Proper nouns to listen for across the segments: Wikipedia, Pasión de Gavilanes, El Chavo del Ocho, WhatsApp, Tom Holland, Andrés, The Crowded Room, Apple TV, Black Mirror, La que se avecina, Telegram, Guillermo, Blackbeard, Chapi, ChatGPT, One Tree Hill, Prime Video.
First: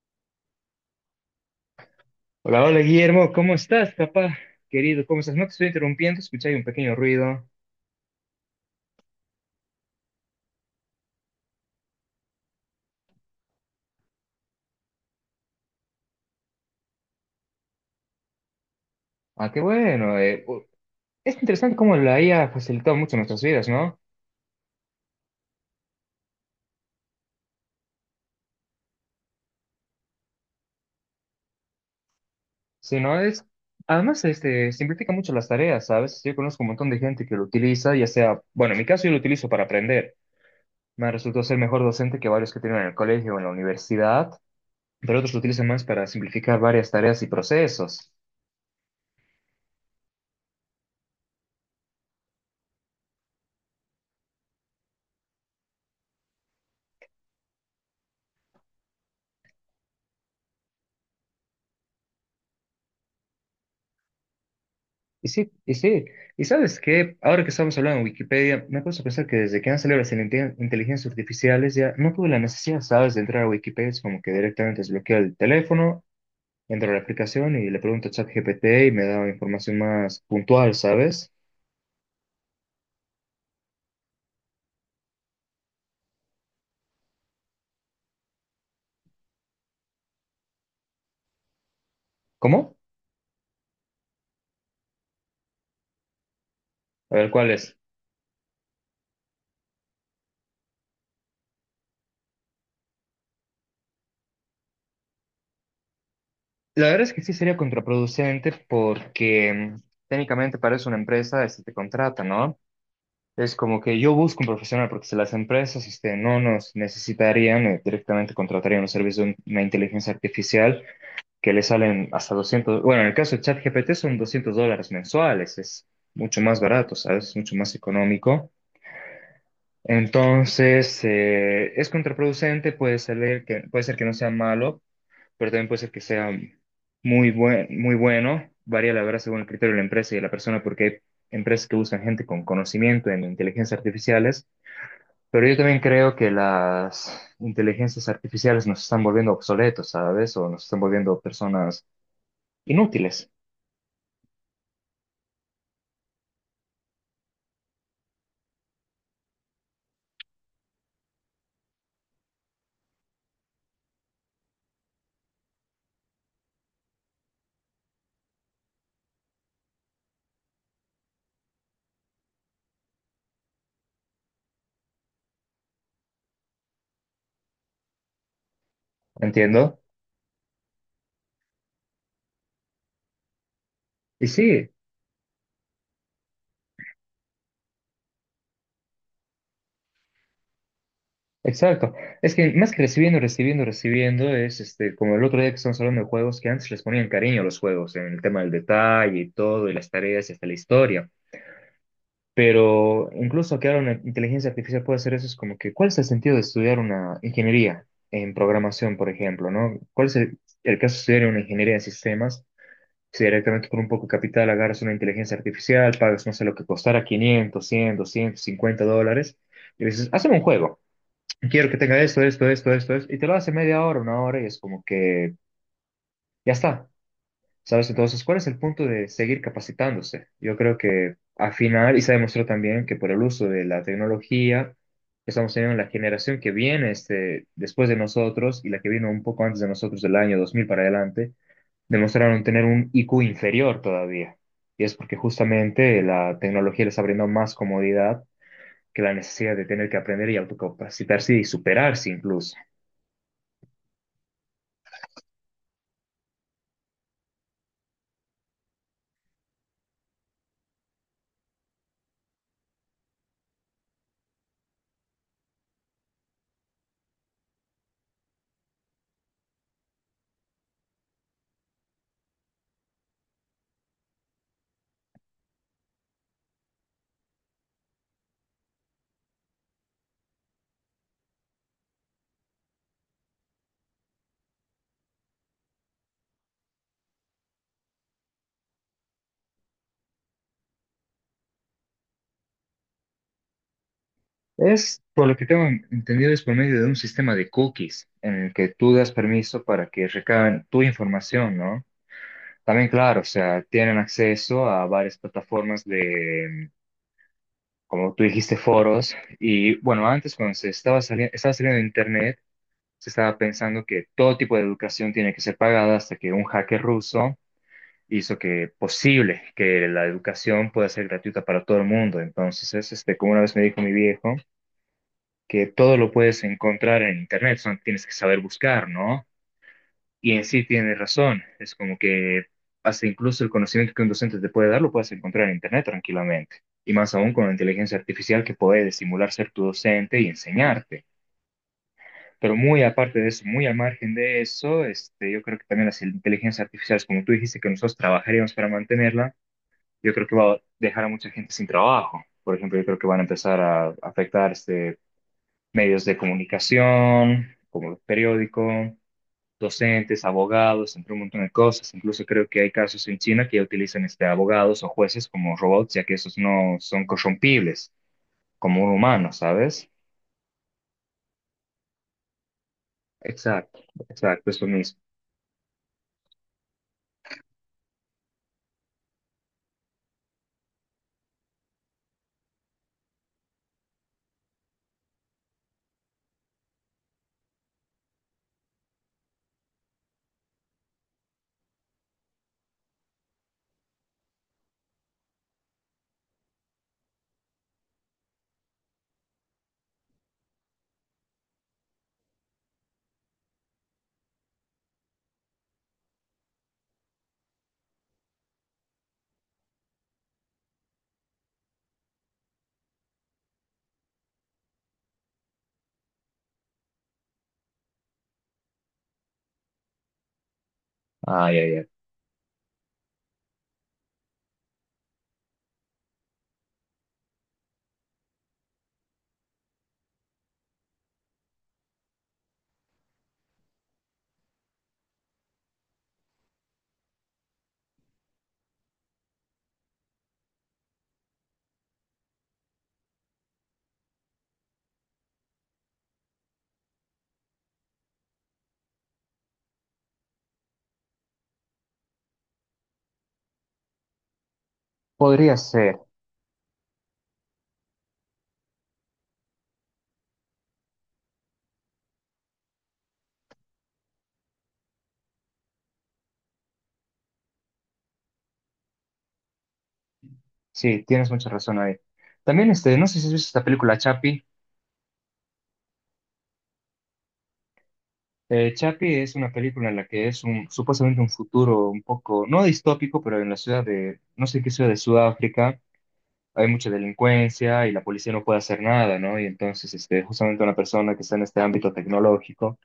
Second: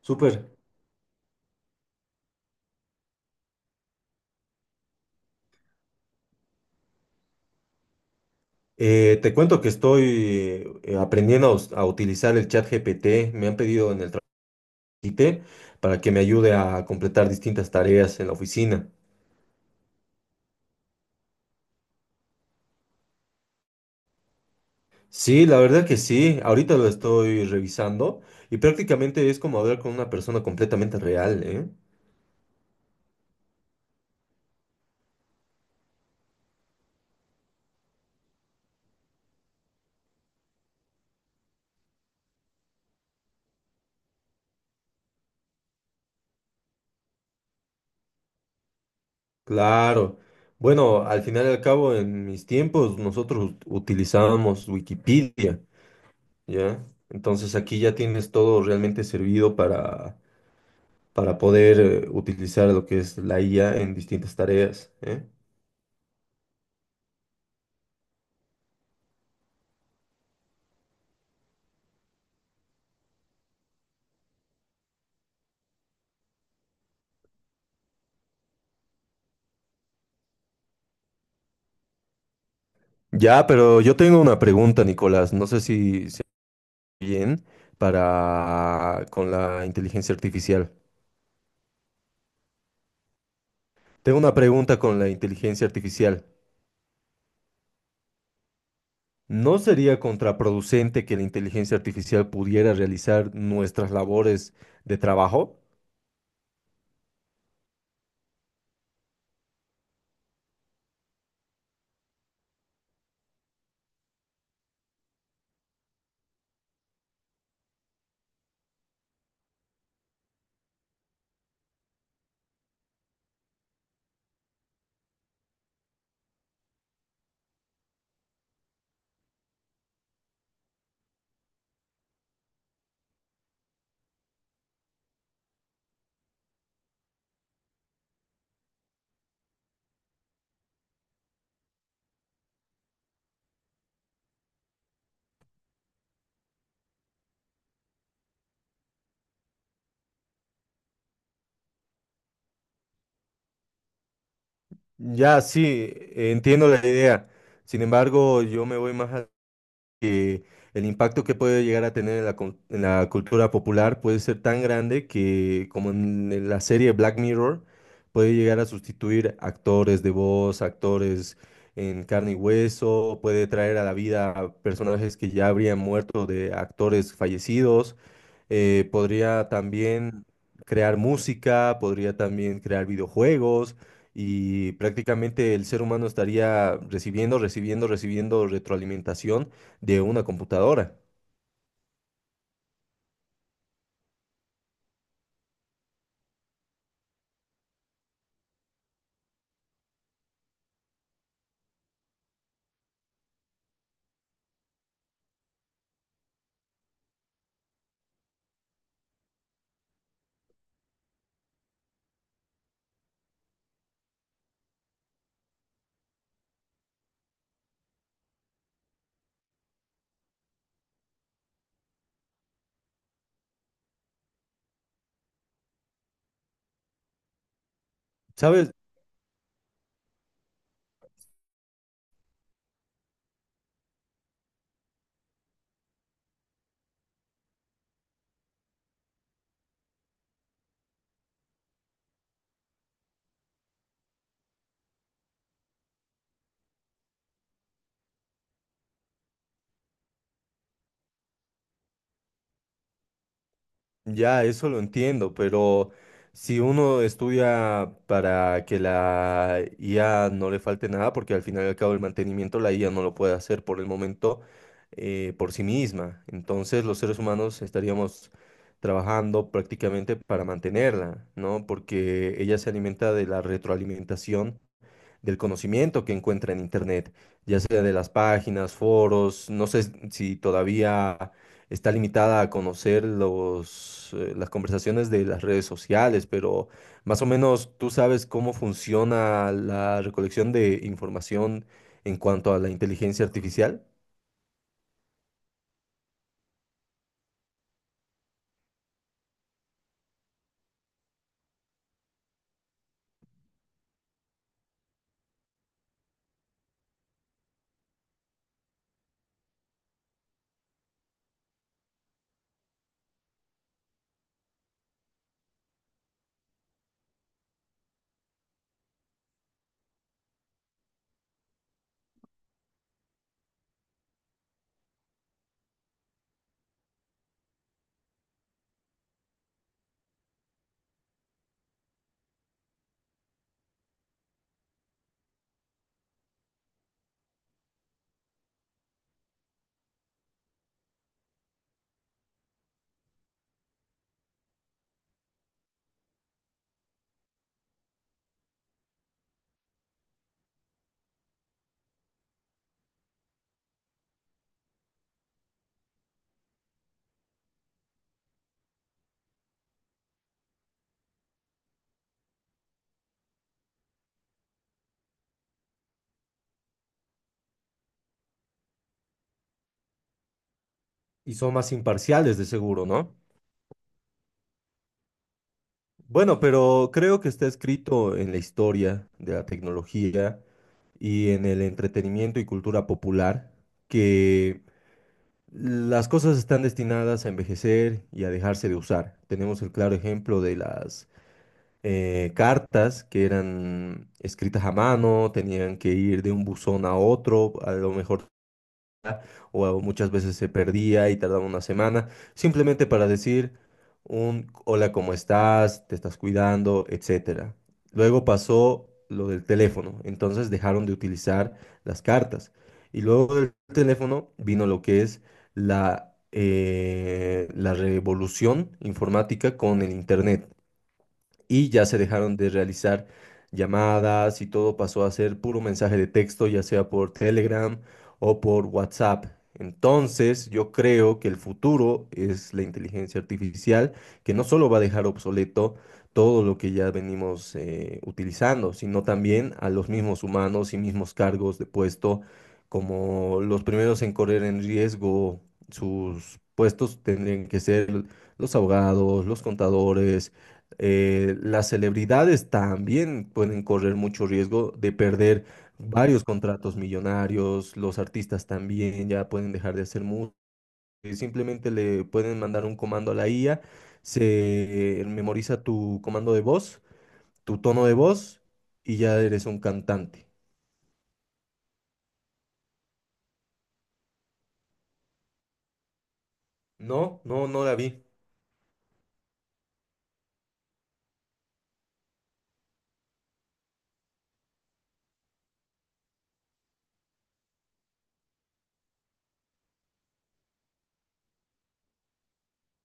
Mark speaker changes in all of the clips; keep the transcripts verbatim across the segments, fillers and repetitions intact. Speaker 1: Súper.
Speaker 2: Hola, hola Guillermo, ¿cómo estás, papá? Querido, ¿cómo estás? No te estoy interrumpiendo, escuché ahí un pequeño ruido.
Speaker 1: Eh, te cuento que estoy eh, aprendiendo a, us- a utilizar el chat G P T. Me han pedido en el trabajo para que me ayude a completar distintas tareas en la oficina.
Speaker 2: Ah, qué bueno. eh, u- es interesante cómo la I A ha facilitado mucho nuestras vidas, ¿no?
Speaker 1: Sí, la verdad que sí. Ahorita lo estoy revisando y prácticamente es como hablar con una persona completamente real, ¿eh?
Speaker 2: Si no es, además, este, simplifica mucho las tareas, ¿sabes? Yo conozco un montón de gente que lo utiliza, ya sea, bueno, en mi caso yo lo utilizo para aprender. Me resultó ser mejor docente que varios que tienen en el colegio o en la universidad, pero otros lo utilizan más para simplificar varias tareas y procesos.
Speaker 1: Claro. Bueno, al final y al cabo, en mis tiempos nosotros ut- utilizábamos Wikipedia, ¿ya? Entonces aquí ya tienes todo realmente servido para para poder eh, utilizar lo que es la I A en distintas tareas, ¿eh?
Speaker 2: Y sí, y sí. Y sabes que ahora que estamos hablando de Wikipedia, me puse a pensar que desde que han salido las inte- inteligencias artificiales ya no tuve la necesidad, ¿sabes?, de entrar a Wikipedia. Es como que directamente desbloqueo el teléfono, entro a la aplicación y le pregunto a ChatGPT y me da información más puntual, ¿sabes?
Speaker 1: Ya, pero yo tengo una pregunta, Nicolás. No sé si se bien para con la inteligencia artificial.
Speaker 2: ¿Cómo?
Speaker 1: Tengo una pregunta con la inteligencia artificial.
Speaker 2: A ver, ¿cuál es?
Speaker 1: ¿No sería contraproducente que la inteligencia artificial pudiera realizar nuestras labores de trabajo?
Speaker 2: La verdad es que sí sería contraproducente porque mm, técnicamente para eso una empresa este, te contrata, ¿no? Es como que yo busco un profesional porque si las empresas este, no nos necesitarían, eh, directamente contratarían un servicio de una inteligencia artificial que le salen hasta doscientos, bueno, en el caso de ChatGPT son doscientos dólares mensuales, es mucho más barato, ¿sabes? Es mucho más económico. Entonces, eh, es contraproducente, puede ser que, puede ser que no sea malo, pero también puede ser que sea muy buen, muy bueno. Varía la verdad según el criterio de la empresa y de la persona porque hay empresas que usan gente con conocimiento en inteligencias artificiales, pero yo también creo que las inteligencias artificiales nos están volviendo obsoletos, ¿sabes? O nos están volviendo personas inútiles,
Speaker 1: Ya, sí, entiendo la idea. Sin embargo, yo me voy más que el impacto que puede llegar a tener en la, cul- en la cultura popular puede ser tan grande que, como en la serie Black Mirror, puede llegar a sustituir actores de voz, actores en carne y hueso, puede traer a la vida a personajes que ya habrían muerto de actores fallecidos, eh, podría
Speaker 2: ¿entiendo?
Speaker 1: también crear música, podría también crear videojuegos.
Speaker 2: Y sí,
Speaker 1: Y prácticamente el ser humano estaría recibiendo, recibiendo, recibiendo retroalimentación de una computadora.
Speaker 2: exacto. Es que más que recibiendo, recibiendo, recibiendo, es este, como el otro día que estamos hablando de juegos, que antes les ponían cariño a los juegos, en el tema del detalle y todo, y las tareas y hasta la historia. Pero incluso que ahora una inteligencia artificial puede hacer eso, es como que, ¿cuál es el sentido de estudiar una ingeniería en programación, por ejemplo, ¿no? ¿Cuál es el, el caso de estudiar una ingeniería en sistemas? Si directamente con un poco de capital agarras una inteligencia artificial, pagas, no sé, lo que costara quinientos, cien, doscientos cincuenta dólares, y dices, hazme un juego, quiero que tenga esto, esto, esto, esto, esto, y te lo hace media hora, una hora, y es como que ya está. ¿Sabes? Entonces, ¿cuál es el
Speaker 1: ¿Sabes?
Speaker 2: punto de seguir capacitándose? Yo creo que al final, y se ha demostrado también que por el uso de la tecnología, estamos teniendo la generación que viene este, después de nosotros y la que vino un poco antes de nosotros del año dos mil para adelante, demostraron tener un I Q inferior todavía. Y es porque justamente la tecnología les está brindando más comodidad que la necesidad de tener que aprender y autocapacitarse y superarse incluso.
Speaker 1: Ya eso lo entiendo, pero si uno estudia para que la I A no le falte nada, porque al final y al cabo el mantenimiento la I A no lo puede hacer por el momento eh, por sí misma. Entonces los seres humanos estaríamos trabajando prácticamente para mantenerla, ¿no? Porque ella se alimenta de la retroalimentación del conocimiento que encuentra en Internet, ya sea de las páginas, foros, no sé si todavía está limitada a conocer los, eh, las conversaciones de las redes sociales, pero más o menos tú sabes cómo funciona la recolección de información en cuanto a la inteligencia artificial.
Speaker 2: Es, por lo que tengo entendido, es por medio de un sistema de cookies en el que tú das permiso para que recaben tu información, ¿no? También, claro, o sea, tienen acceso a varias plataformas de, como tú dijiste, foros. Y bueno, antes cuando se estaba saliendo, estaba saliendo de Internet, se estaba pensando que todo tipo de educación tiene que ser pagada hasta que un hacker ruso hizo que posible que la educación pueda ser gratuita para todo el mundo. Entonces, es, este, como una vez me dijo mi viejo, que todo lo puedes encontrar en internet, solo tienes que saber buscar, ¿no? Y en sí tiene razón, es como que hasta incluso el conocimiento que un docente te puede dar lo puedes encontrar en internet tranquilamente. Y más aún con la inteligencia artificial que puede simular ser tu docente y enseñarte. Pero muy aparte de eso, muy al margen de eso, este, yo creo que también las inteligencias artificiales, como tú dijiste, que nosotros trabajaríamos para mantenerla, yo creo que va a dejar a mucha gente sin trabajo. Por ejemplo, yo creo que van a empezar a afectar este, medios de comunicación, como los periódicos, docentes, abogados, entre un montón de cosas. Incluso creo que hay casos en China que ya utilizan este, abogados o jueces como robots, ya que esos no son corrompibles como un humano, ¿sabes?
Speaker 1: Y son más imparciales de seguro, ¿no?
Speaker 2: Exacto, exacto, eso mismo.
Speaker 1: Bueno, pero creo que está escrito en la historia de la tecnología y en el entretenimiento y cultura popular que las cosas están destinadas a envejecer y a dejarse de usar. Tenemos el claro ejemplo de las eh, cartas que eran escritas a mano, tenían que ir de un buzón a otro, a lo mejor o muchas veces se perdía y tardaba una semana, simplemente para decir un hola, ¿cómo estás? ¿Te estás cuidando? Etcétera. Luego pasó lo del teléfono, entonces dejaron de utilizar las cartas. Y luego del teléfono vino lo que es la, eh, la revolución informática con el internet
Speaker 2: Ay,
Speaker 1: y
Speaker 2: ay, ay.
Speaker 1: ya se dejaron de realizar llamadas y todo pasó a ser puro mensaje de texto, ya sea por Telegram o por WhatsApp. Entonces, yo creo que el futuro es la inteligencia artificial, que no solo va a dejar obsoleto todo lo que ya venimos eh, utilizando, sino también a los mismos humanos y mismos cargos de puesto, como los primeros en correr en riesgo sus puestos tendrían que ser los abogados, los contadores, eh, las celebridades también pueden correr mucho riesgo de perder
Speaker 2: Podría ser.
Speaker 1: varios contratos millonarios, los artistas también ya pueden dejar de hacer música, simplemente le pueden mandar un comando a la I A, se memoriza tu comando de voz, tu tono de voz y ya eres un cantante.
Speaker 2: Sí, tienes mucha razón ahí. También, este, no sé si has visto esta película Chapi.
Speaker 1: No, no, no la vi.
Speaker 2: Eh, Chapi es una película en la que es un, supuestamente un futuro un poco, no distópico, pero en la ciudad de, no sé qué ciudad de Sudáfrica, hay mucha delincuencia y la policía no puede hacer nada, ¿no? Y entonces, este, justamente una persona que está en este ámbito tecnológico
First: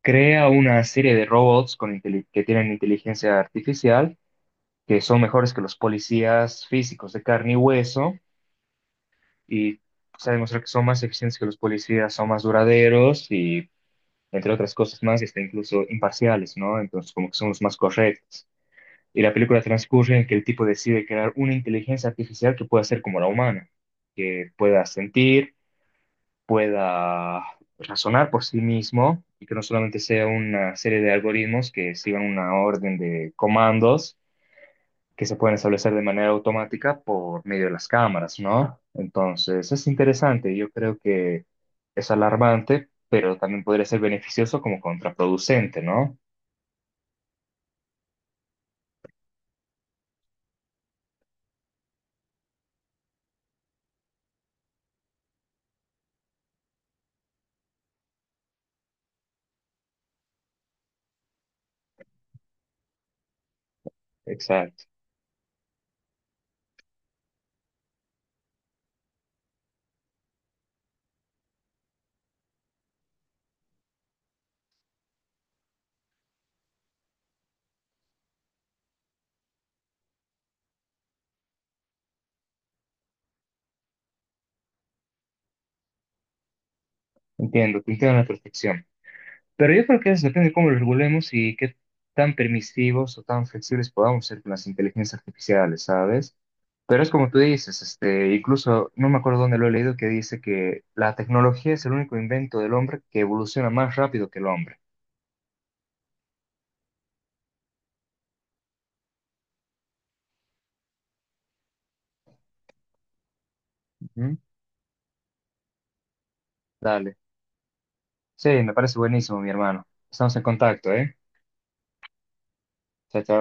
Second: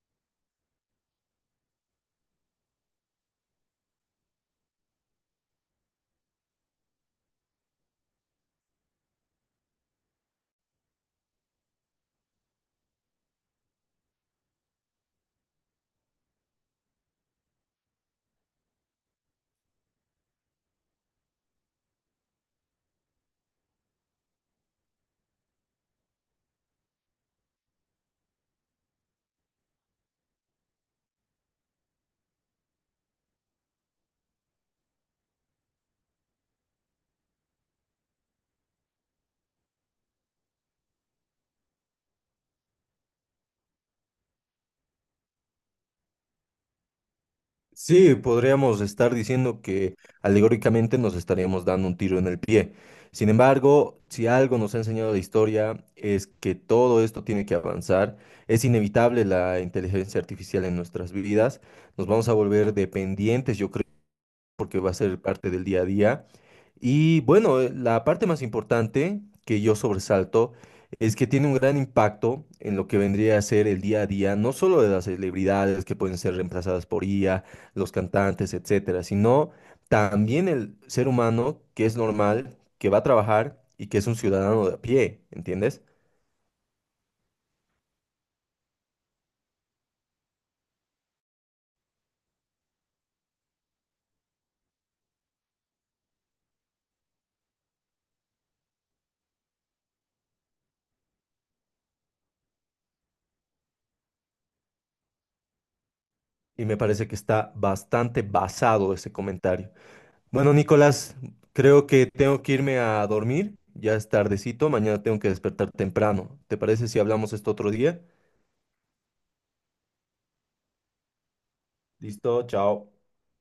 Speaker 2: crea una serie de robots con inteli- que tienen inteligencia artificial, que son mejores que los policías físicos de carne y hueso y se ha demostrado que son más eficientes que los policías, son más duraderos y, entre otras cosas más, y hasta incluso imparciales, ¿no? Entonces, como que son los más correctos. Y la película transcurre en que el tipo decide crear una inteligencia artificial que pueda ser como la humana, que pueda sentir, pueda razonar por sí mismo y que no solamente sea una serie de algoritmos que sigan una orden de comandos que se pueden establecer de manera automática por medio de las cámaras, ¿no? Entonces, es interesante, yo creo que es alarmante, pero también podría ser beneficioso como contraproducente, ¿no?
Speaker 1: Sí, podríamos estar diciendo que alegóricamente nos estaríamos dando un tiro en el pie. Sin embargo, si algo nos ha enseñado la historia es que todo esto tiene que avanzar. Es inevitable la inteligencia artificial en nuestras vidas. Nos vamos a volver dependientes, yo creo, porque
Speaker 2: Exacto,
Speaker 1: va a ser parte del día a día. Y bueno, eh, la parte más importante que yo sobresalto es que tiene un gran impacto en lo que vendría a ser el día a día, no solo de las celebridades que pueden ser reemplazadas por I A, los cantantes, etcétera, sino también el ser humano que es normal, que va a trabajar y que es un ciudadano de a pie, ¿entiendes?
Speaker 2: entiendo, te entiendo a la perfección. Pero yo creo que eso depende de cómo lo regulemos y qué tan permisivos o tan flexibles podamos ser con las inteligencias artificiales, ¿sabes? Pero es como tú dices, este, incluso no me acuerdo dónde lo he leído que dice que la tecnología es el único invento del hombre que evoluciona más rápido que el hombre.
Speaker 1: Y me parece que está bastante basado ese comentario. Bueno, Nicolás, creo que tengo que irme a dormir. Ya es
Speaker 2: Ujú.
Speaker 1: tardecito, mañana tengo que despertar temprano. ¿Te parece si
Speaker 2: Dale.
Speaker 1: hablamos esto otro día?
Speaker 2: Sí, me parece buenísimo, mi hermano. Estamos en contacto, ¿eh?
Speaker 1: Listo, chao.
Speaker 2: Chao, chao.